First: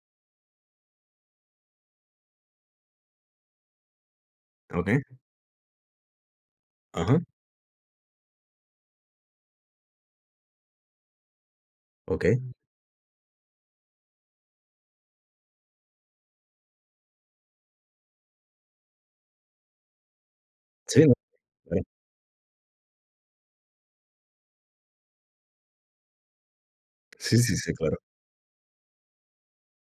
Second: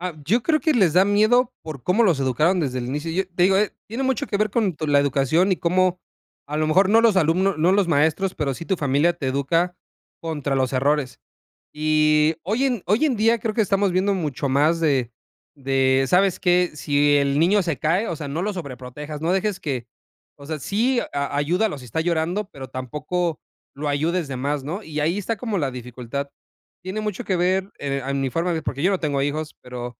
Ah, yo creo que les da miedo por cómo los educaron desde el inicio. Yo te digo, eh, tiene mucho que ver con con la Okey. educación y cómo, a lo mejor, no los Ajá. alumnos no los maestros, pero sí tu familia te educa contra los errores. Y Okey. hoy en hoy en día creo que estamos viendo mucho más de de, ¿sabes qué? Si el niño se cae, o sea, no lo sobreprotejas, no dejes que o sea, sí Sí. a ayúdalo si está llorando, pero tampoco lo ayudes de más, ¿no? Y ahí está como la dificultad, tiene mucho que Sí, sí, ver, si, claro. eh, a mi forma de ver, porque yo no tengo hijos, pero,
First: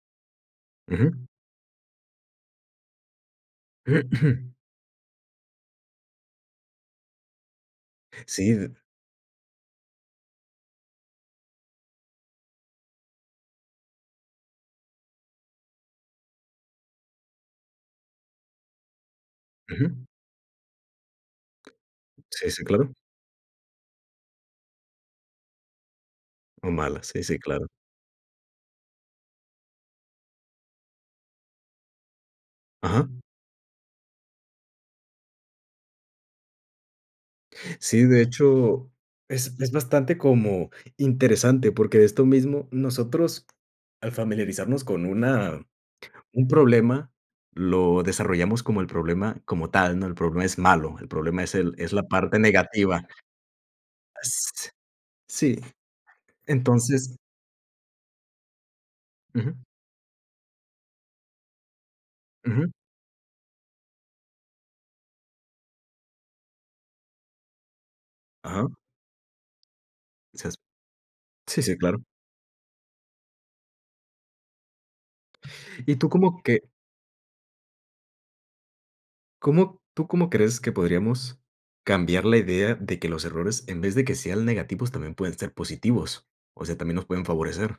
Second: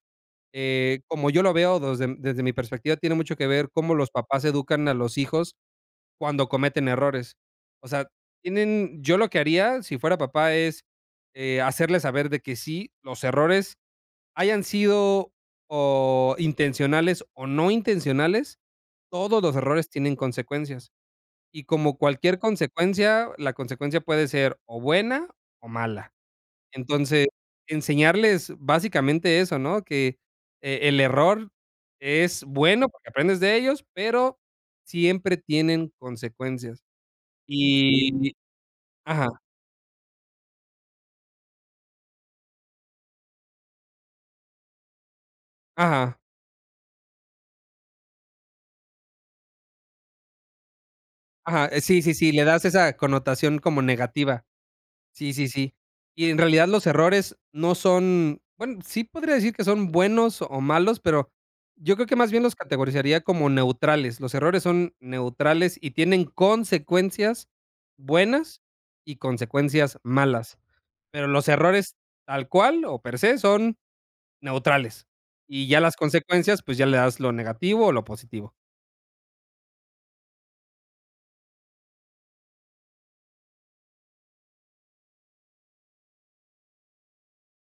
eh, Ajá. como yo lo veo des desde mi perspectiva, tiene mucho que ver cómo los papás educan a los hijos cuando cometen errores. O sea, Sí. tienen, yo lo que haría si fuera papá es, eh, hacerles saber de que sí, los errores hayan sido o intencionales o no intencionales, todos los errores Ujú. tienen consecuencias y, como cualquier Sí, sí, claro. consecuencia, la consecuencia puede ser o buena o mala. O malas, sí, Entonces, sí, claro. enseñarles básicamente eso, ¿no? Qué, e el error es bueno Ajá. porque aprendes de ellos, pero siempre tienen consecuencias. Sí, de Y hecho, ajá. es es bastante como interesante, porque de esto mismo nosotros, al familiarizarnos con una Ajá. un problema, lo desarrollamos como el problema como tal, ¿no? El problema es malo, el problema es Ajá, el eh, es sí, la sí, sí, parte le das esa negativa. connotación como Ah, negativa. si. Sí, sí, Sí. sí. Y en realidad los Entonces errores no son bueno, sí podría decir Ujú. que son buenos o malos, pero yo creo que más bien los Ujú. categorizaría como neutrales, los errores son neutrales. Y tienen consecuencias buenas Ajá. y consecuencias [unintelligible] malas, pero los Sí, sí, errores claro. tal cual, o per se, son neutrales, y ya las ¿Y tú cómo consecuencias, que? pues ya le das lo negativo o lo positivo. ¿Cómo tú cómo crees que podríamos cambiar la idea de que los errores, en vez de que sean negativos, también pueden ser positivos? O sea, también nos pueden favorecer.